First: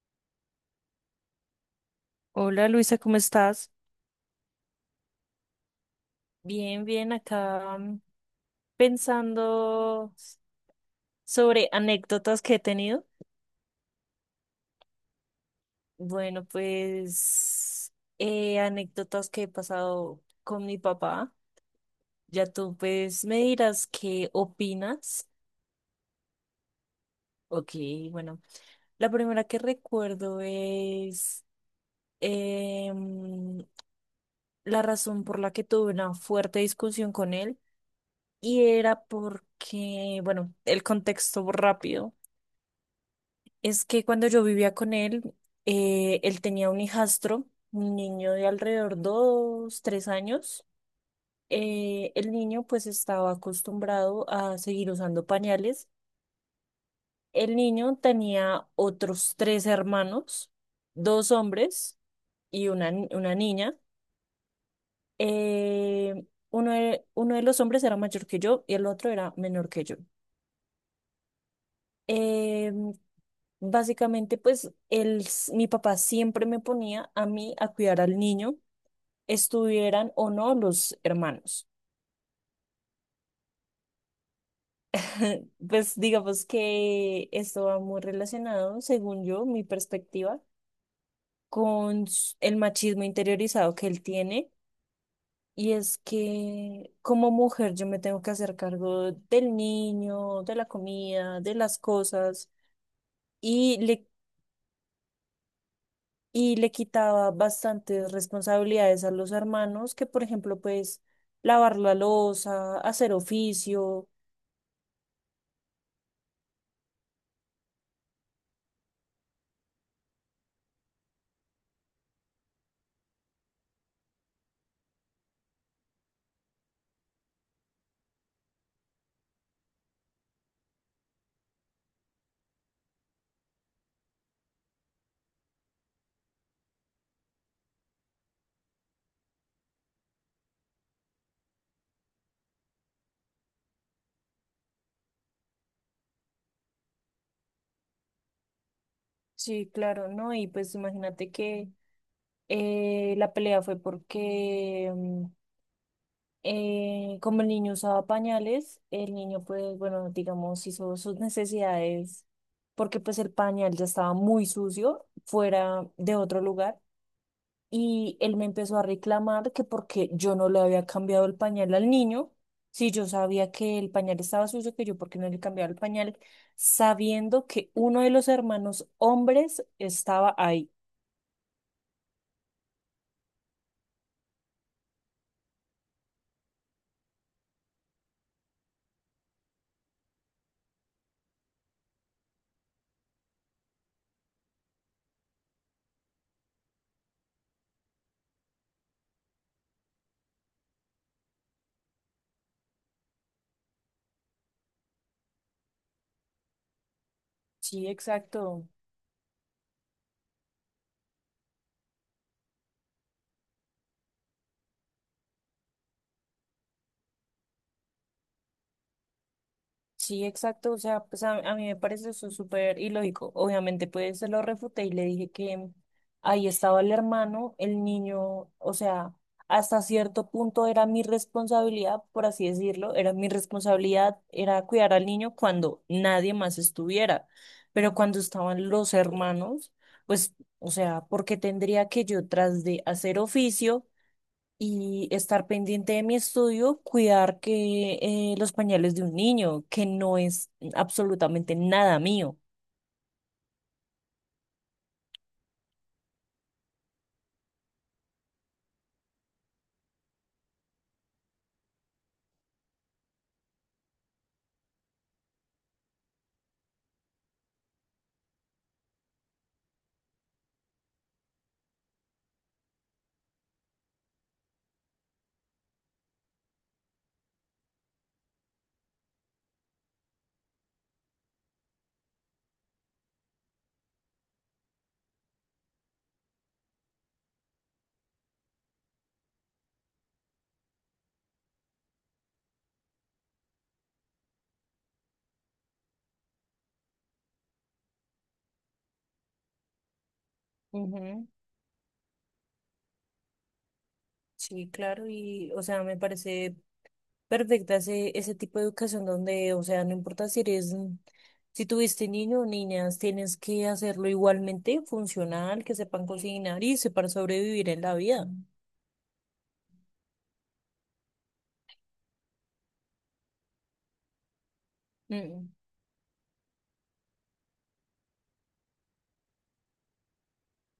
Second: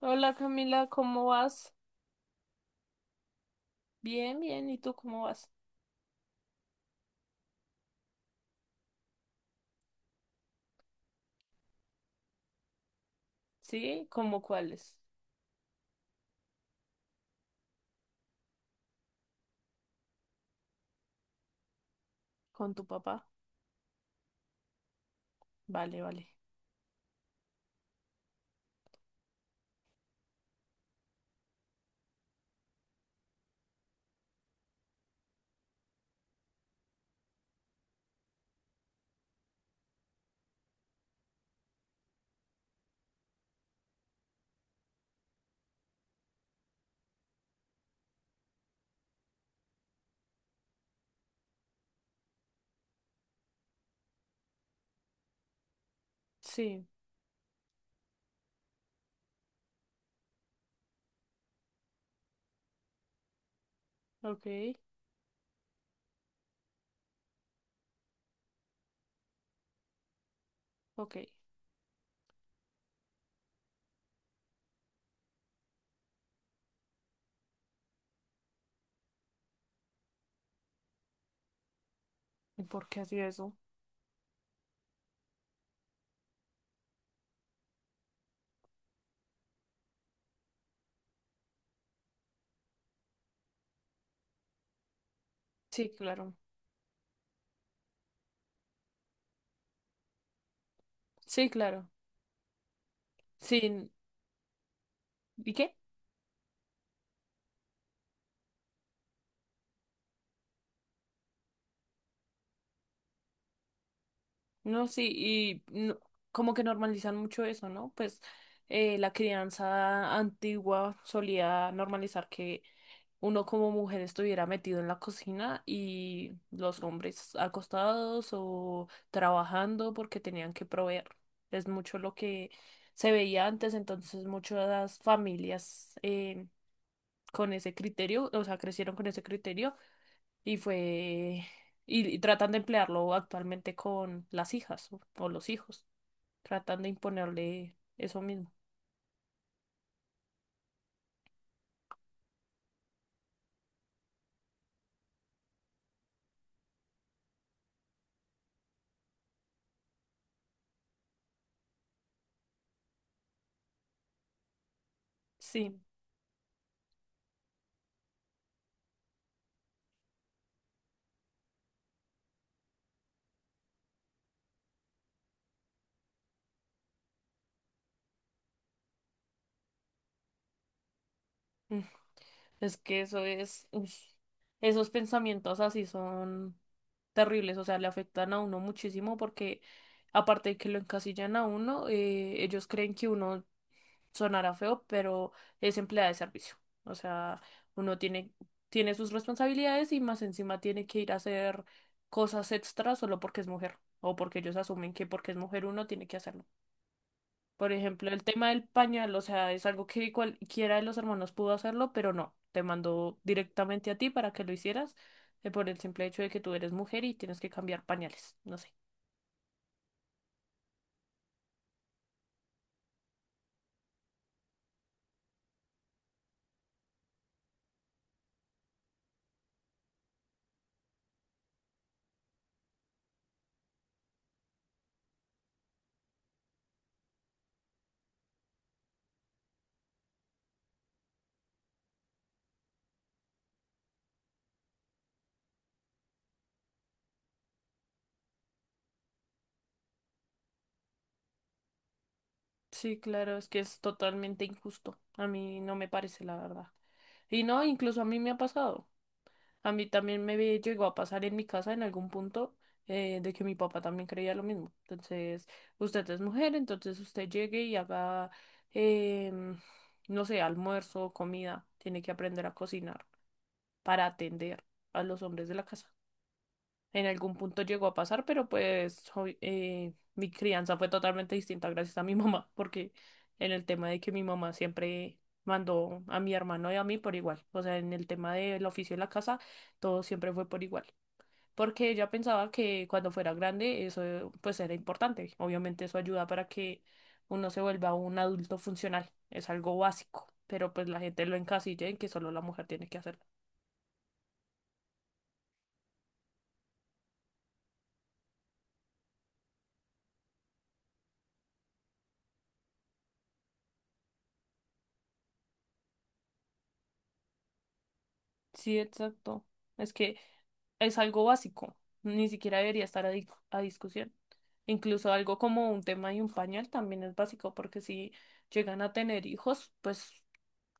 Hola Camila, ¿cómo vas? Hola Luisa, ¿cómo estás? Bien, bien. ¿Y tú cómo vas? Bien, bien, acá pensando sobre anécdotas que he tenido. Sí, ¿cómo cuáles? Bueno, pues anécdotas que he pasado con mi papá. Ya ¿Con tú tu papá? pues me dirás qué opinas. Vale, vale. Ok, bueno, la primera que recuerdo es em, la razón por la que tuve una fuerte discusión con él y era porque, bueno, el contexto rápido. Es que cuando yo vivía con él, él tenía un hijastro, un niño de alrededor dos, tres años. El niño pues estaba acostumbrado a seguir usando pañales. Sí, El niño tenía otros tres hermanos, dos hombres y una, una niña. ok, Uno de los hombres era mayor que yo y el otro era menor que yo. ok. Eh, básicamente, pues mi papá siempre me ponía a mí a cuidar al niño, estuvieran o no los hermanos. ¿Y por qué hacía eso? Pues digamos que esto va muy relacionado, según yo, mi perspectiva, con el machismo interiorizado que él tiene. Y Sí, es claro. que como mujer yo me tengo que hacer cargo del niño, de la comida, Sí, de las claro. cosas. Y Sí. le ¿Y qué? y le quitaba bastantes responsabilidades a los hermanos, que por ejemplo, pues lavar la loza, hacer oficio, No, sí, como que normalizan mucho eso, ¿no? Pues la crianza antigua solía normalizar que uno como mujer estuviera metido en la cocina y los hombres acostados o trabajando porque tenían que proveer. Es mucho lo que se veía antes, entonces muchas familias con ese criterio, o sea, crecieron con ese criterio y fue, y tratan de emplearlo actualmente con las hijas o los hijos, tratan de imponerle eso mismo. sí, claro, ¿no? Y pues imagínate que la pelea fue porque como el niño usaba pañales, el niño pues, bueno, digamos, hizo sus necesidades porque pues el pañal ya estaba muy sucio Sí. fuera de otro lugar. Y él me empezó a reclamar que porque yo no le había cambiado el pañal al niño, si yo sabía que el pañal estaba sucio, que yo porque no le cambiaba el pañal, sabiendo que uno de los hermanos hombres estaba ahí. Mm. Es que eso es, uy, esos pensamientos así son terribles, o sea, le afectan a uno muchísimo porque aparte de que lo encasillan a uno, ellos creen que uno sonará feo, pero es empleada de servicio. O sea, uno tiene, tiene sus responsabilidades y más encima tiene que ir a hacer cosas extras solo porque es mujer o porque ellos asumen que porque es mujer uno tiene que hacerlo. Por Sí, ejemplo, el tema del exacto. pañal, o sea, es algo que cualquiera de los hermanos pudo hacerlo, pero no, te mandó directamente a ti para que lo hicieras, por el simple hecho de que tú eres mujer y tienes que cambiar pañales, no sé. Sí, exacto. O sea, pues a mí me parece eso súper ilógico. Obviamente, pues se lo refuté y le dije que ahí estaba el hermano, el niño, o sea, hasta cierto punto era mi responsabilidad, por así decirlo, era mi responsabilidad, era cuidar al niño cuando nadie más estuviera. Pero cuando estaban los hermanos, pues, o sea, ¿por qué tendría que yo, tras de hacer oficio, y estar pendiente de mi estudio, cuidar que los pañales de un niño, que no es absolutamente nada mío? Sí, claro, es que es totalmente injusto. A mí no me parece, la verdad. Y no, incluso a mí me ha pasado. A mí también llegó a pasar en mi casa en algún punto de que mi papá también creía lo mismo. Entonces, usted es mujer, entonces usted llegue y haga, em, no sé, almuerzo, comida. Tiene que aprender a cocinar para atender a los hombres de la casa. En algún punto llegó a pasar, pero pues hoy, mi crianza fue totalmente distinta gracias a mi mamá, porque en el tema de que mi mamá siempre mandó a mi hermano y a mí por igual, o sea, en el tema del oficio de la casa, todo siempre fue por igual, porque ella pensaba que cuando fuera grande eso pues era importante, obviamente eso ayuda para que uno se vuelva un adulto funcional, es algo básico, pero pues la gente Ujú, lo encasilla en que solo la mujer tiene que hacer. sí, claro, y, o sea, me parece perfecta ese, ese tipo de educación donde, o sea, no importa si eres, si tuviste niño o niñas, tienes que hacerlo igualmente funcional, que sepan cocinar y sepan sobrevivir en la vida. Sí, exacto. Es que es algo básico. Ni siquiera debería a discusión. Incluso algo Mm, como un tema y un pañal también es básico, porque si llegan a tener hijos, pues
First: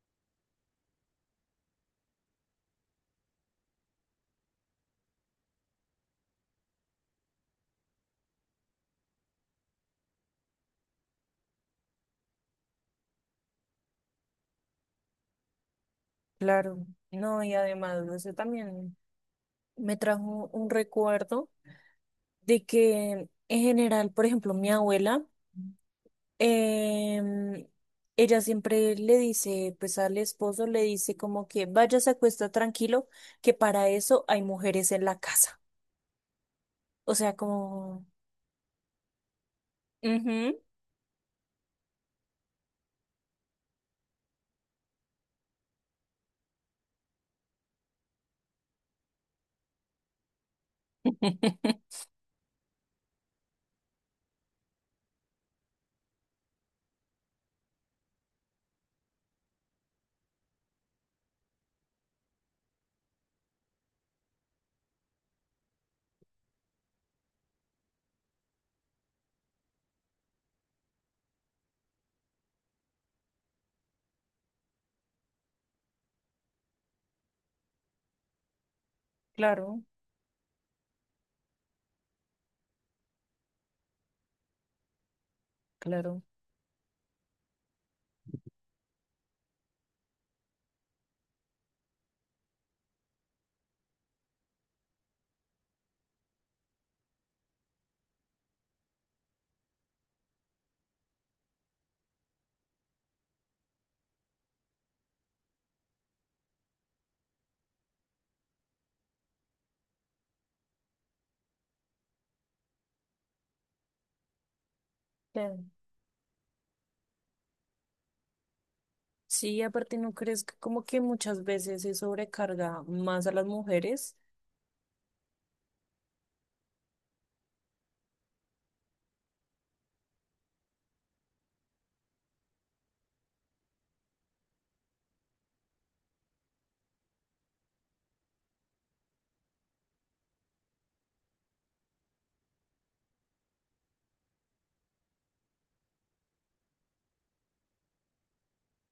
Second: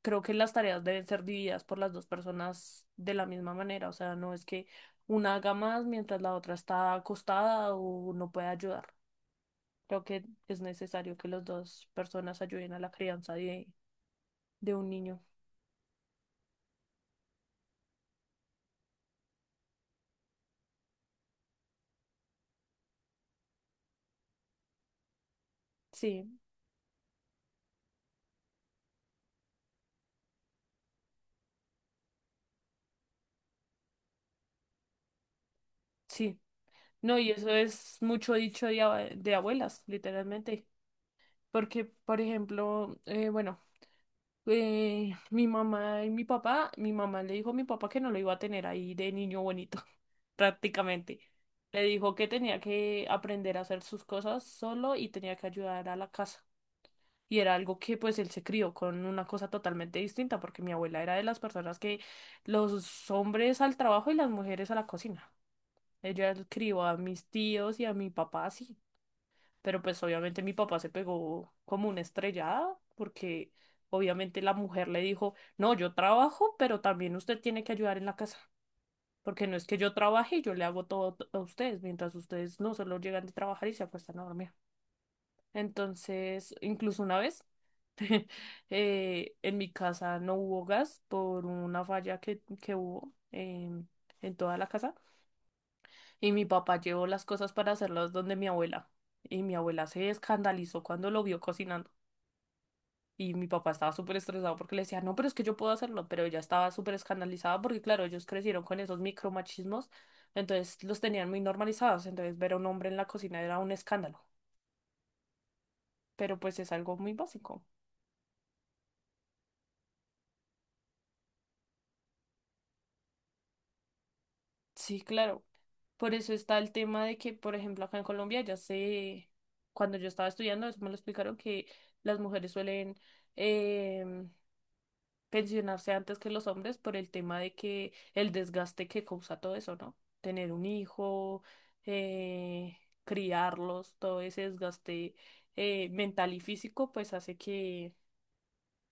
creo que las tareas deben ser divididas por las dos personas de la misma manera. O sea, no es que una haga más mientras la otra está acostada o no puede ayudar. Creo que es necesario que las dos personas ayuden a la crianza de un niño. claro. No, y además, eso también me trajo un recuerdo de que en general, por ejemplo, mi abuela, Sí, em, ella siempre le dice, pues al esposo le dice como que vaya, se acuesta tranquilo, que para eso hay mujeres en la casa. sí. O No, y sea, eso es como... mucho dicho de abuelas, ujú, literalmente. Porque, por ejemplo, bueno, mi mamá y mi papá, mi mamá le dijo a mi papá que no lo iba a tener ahí de niño bonito, prácticamente. Le dijo que tenía que aprender a hacer sus cosas solo y tenía que ayudar a la casa. Y era algo que pues él se crió con una cosa totalmente distinta, porque mi abuela era de las personas que los hombres al trabajo y las mujeres a la cocina. Ella crió a mis tíos y a mi papá así. Pero pues obviamente mi papá se pegó como una estrellada porque obviamente la mujer le dijo, no, yo trabajo, pero también usted tiene que ayudar en la casa, porque no es que claro, yo trabaje y yo le hago todo a ustedes, mientras ustedes no solo llegan de trabajar y se acuestan a dormir. claro, Entonces, incluso una vez, en mi casa no hubo gas por una falla que hubo en toda la casa y mi papá llevó las cosas para hacerlas donde mi abuela. Y mi abuela se escandalizó cuando lo vio cocinando. Y mi papá estaba súper estresado porque le decía, no, pero es que yo puedo hacerlo, pero ella estaba súper escandalizada porque, claro, ellos crecieron con esos micromachismos, entonces los tenían muy normalizados, entonces ver a un hombre en la cocina era un escándalo, claro. pero pues es algo muy básico. Sí, aparte no crees que como que muchas veces se sobrecarga más a las mujeres Sí, claro. Por eso está el tema de que, por ejemplo, acá en Colombia ya sé, cuando yo estaba estudiando, eso me lo explicaron, que las mujeres suelen, em, pensionarse antes que los hombres por el tema de que el desgaste que causa todo eso, ¿no? Tener un hijo, eh, criarlos, todo ese desgaste mental y físico, pues hace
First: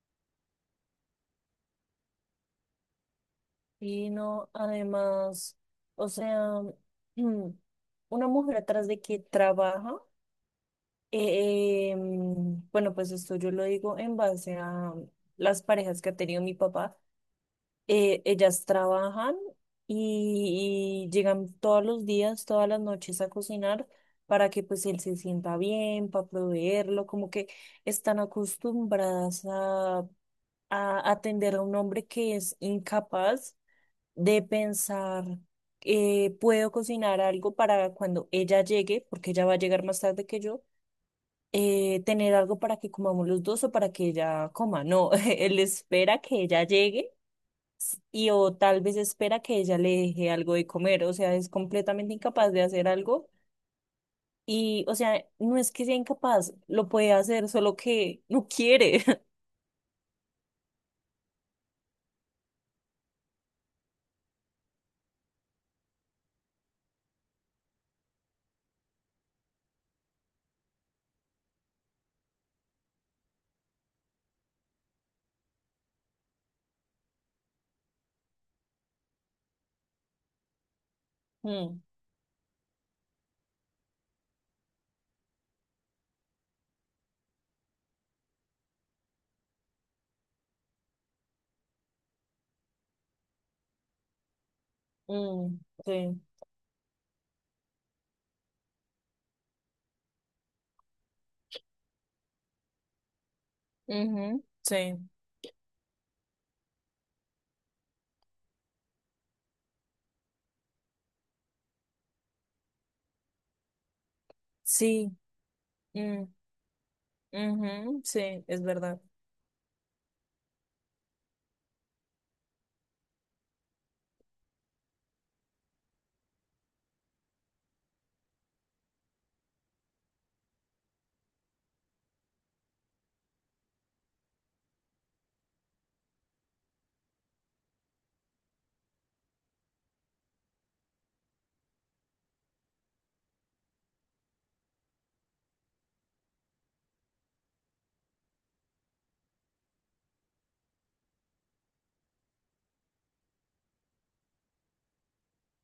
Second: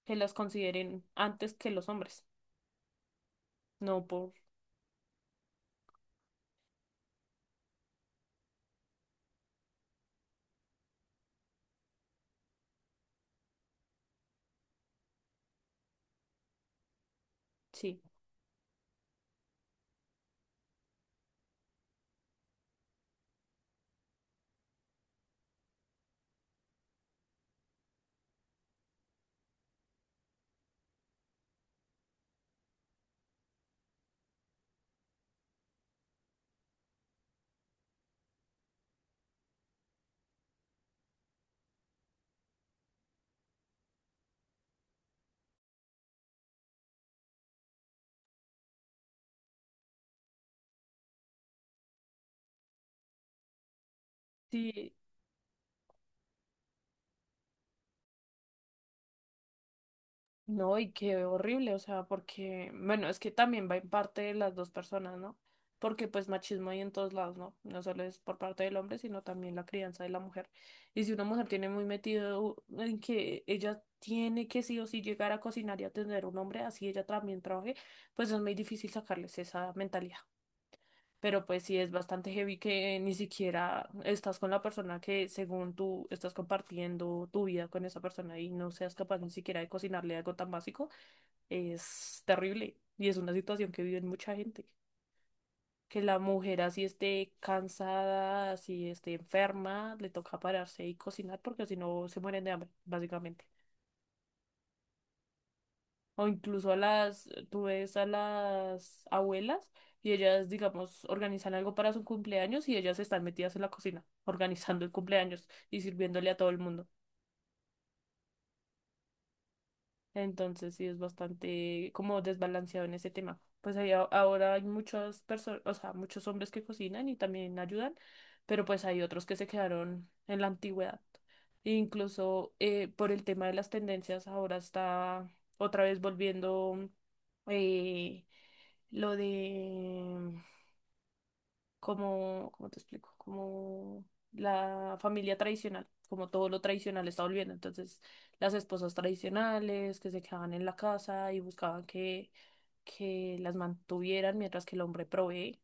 que las consideren antes que los hombres, no y por, no, además, o sea, mm, una mujer atrás de que trabaja. Bueno, pues esto yo lo digo en base a las parejas que ha tenido mi papá. sí. Ellas trabajan y llegan todos los días, todas las noches a cocinar para que pues él se sienta bien, para proveerlo, como que están acostumbradas a atender a un hombre que es incapaz de pensar, puedo cocinar algo para cuando ella llegue, porque ella va a llegar más tarde que yo, tener algo para que comamos los dos o para que ella coma. No, él espera que ella llegue y o tal vez espera que ella le deje algo de comer. O sea, es completamente incapaz de hacer algo. Y, Sí, o sea, no es que sea incapaz, lo puede hacer, solo que no quiere. no, y qué horrible, o sea, porque, bueno, es que también va en parte de las dos personas, ¿no? Porque pues machismo hay en todos lados, ¿no? No solo es por parte del hombre, sino también la crianza de la mujer. Y si una mujer tiene muy metido en que ella tiene que sí o sí llegar a cocinar y atender a un hombre, así ella también trabaje, pues es muy difícil sacarles esa mentalidad. Pero pues sí Mm, es bastante heavy que ni siquiera estás con la persona que según tú estás compartiendo tu vida con esa persona y no seas capaz ni siquiera de cocinarle algo tan básico, es terrible y es una situación que vive mucha gente. mm, Que la sí, mujer así esté cansada, así esté enferma, le toca pararse y cocinar porque si no se mueren de hambre, básicamente. ujú, sí, O incluso tú ves a las abuelas y ellas, digamos, organizan algo para su cumpleaños y ellas están metidas en la cocina, organizando el sí, cumpleaños y mm, sirviéndole a todo el mundo. ujú, sí, es verdad. Entonces sí es bastante como desbalanceado en ese tema. Pues ahora hay muchas personas, o sea, muchos hombres que cocinan y también ayudan, pero pues hay otros que se quedaron en la antigüedad. E incluso por el tema de las tendencias, ahora está otra vez volviendo eh, lo de como, ¿cómo te explico? Como la familia tradicional, como todo lo tradicional está volviendo. Entonces, las esposas tradicionales que se quedaban en la casa y buscaban que las mantuvieran mientras que el hombre provee,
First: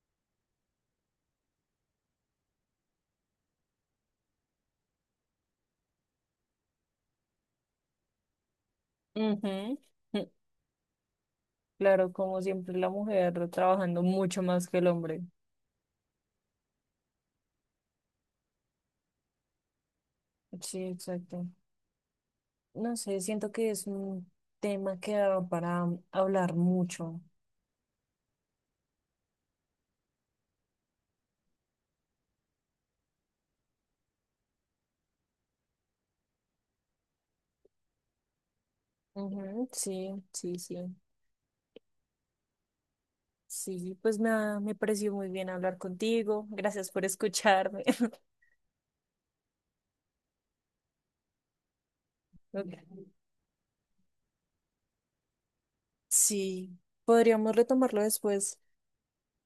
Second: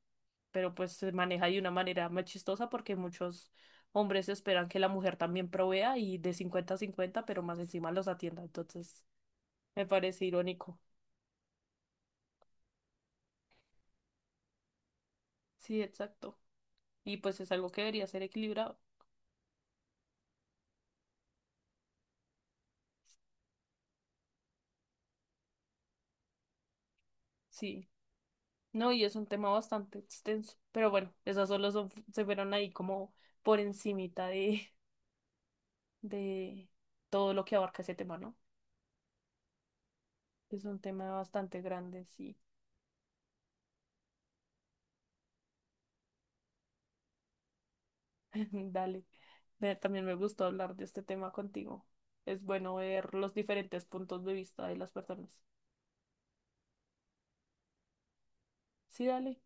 pero pues se maneja de una manera más chistosa porque muchos hombres esperan que la mujer también provea y de 50 a 50, pero más encima los atienda. Entonces, Ujú, me parece mm, irónico. claro, como siempre la mujer trabajando mucho más que el hombre. Sí, exacto. Y pues es algo que debería ser equilibrado. Sí, exacto. No sé, siento que es un tema que da para hablar mucho. Sí. No, y es un tema bastante extenso. Pero bueno, esas solo son- se fueron ahí como por encimita de todo lo que abarca ese tema, ¿no? Ujú, sí, sí, Es sí. un tema bastante grande, sí. Sí, pues me pareció muy bien hablar contigo. Gracias por escucharme. Dale. Ve, también me gustó hablar de este tema contigo. Es Ok. bueno ver los diferentes puntos de vista de las personas. Sí, podríamos retomarlo después. Sí, dale.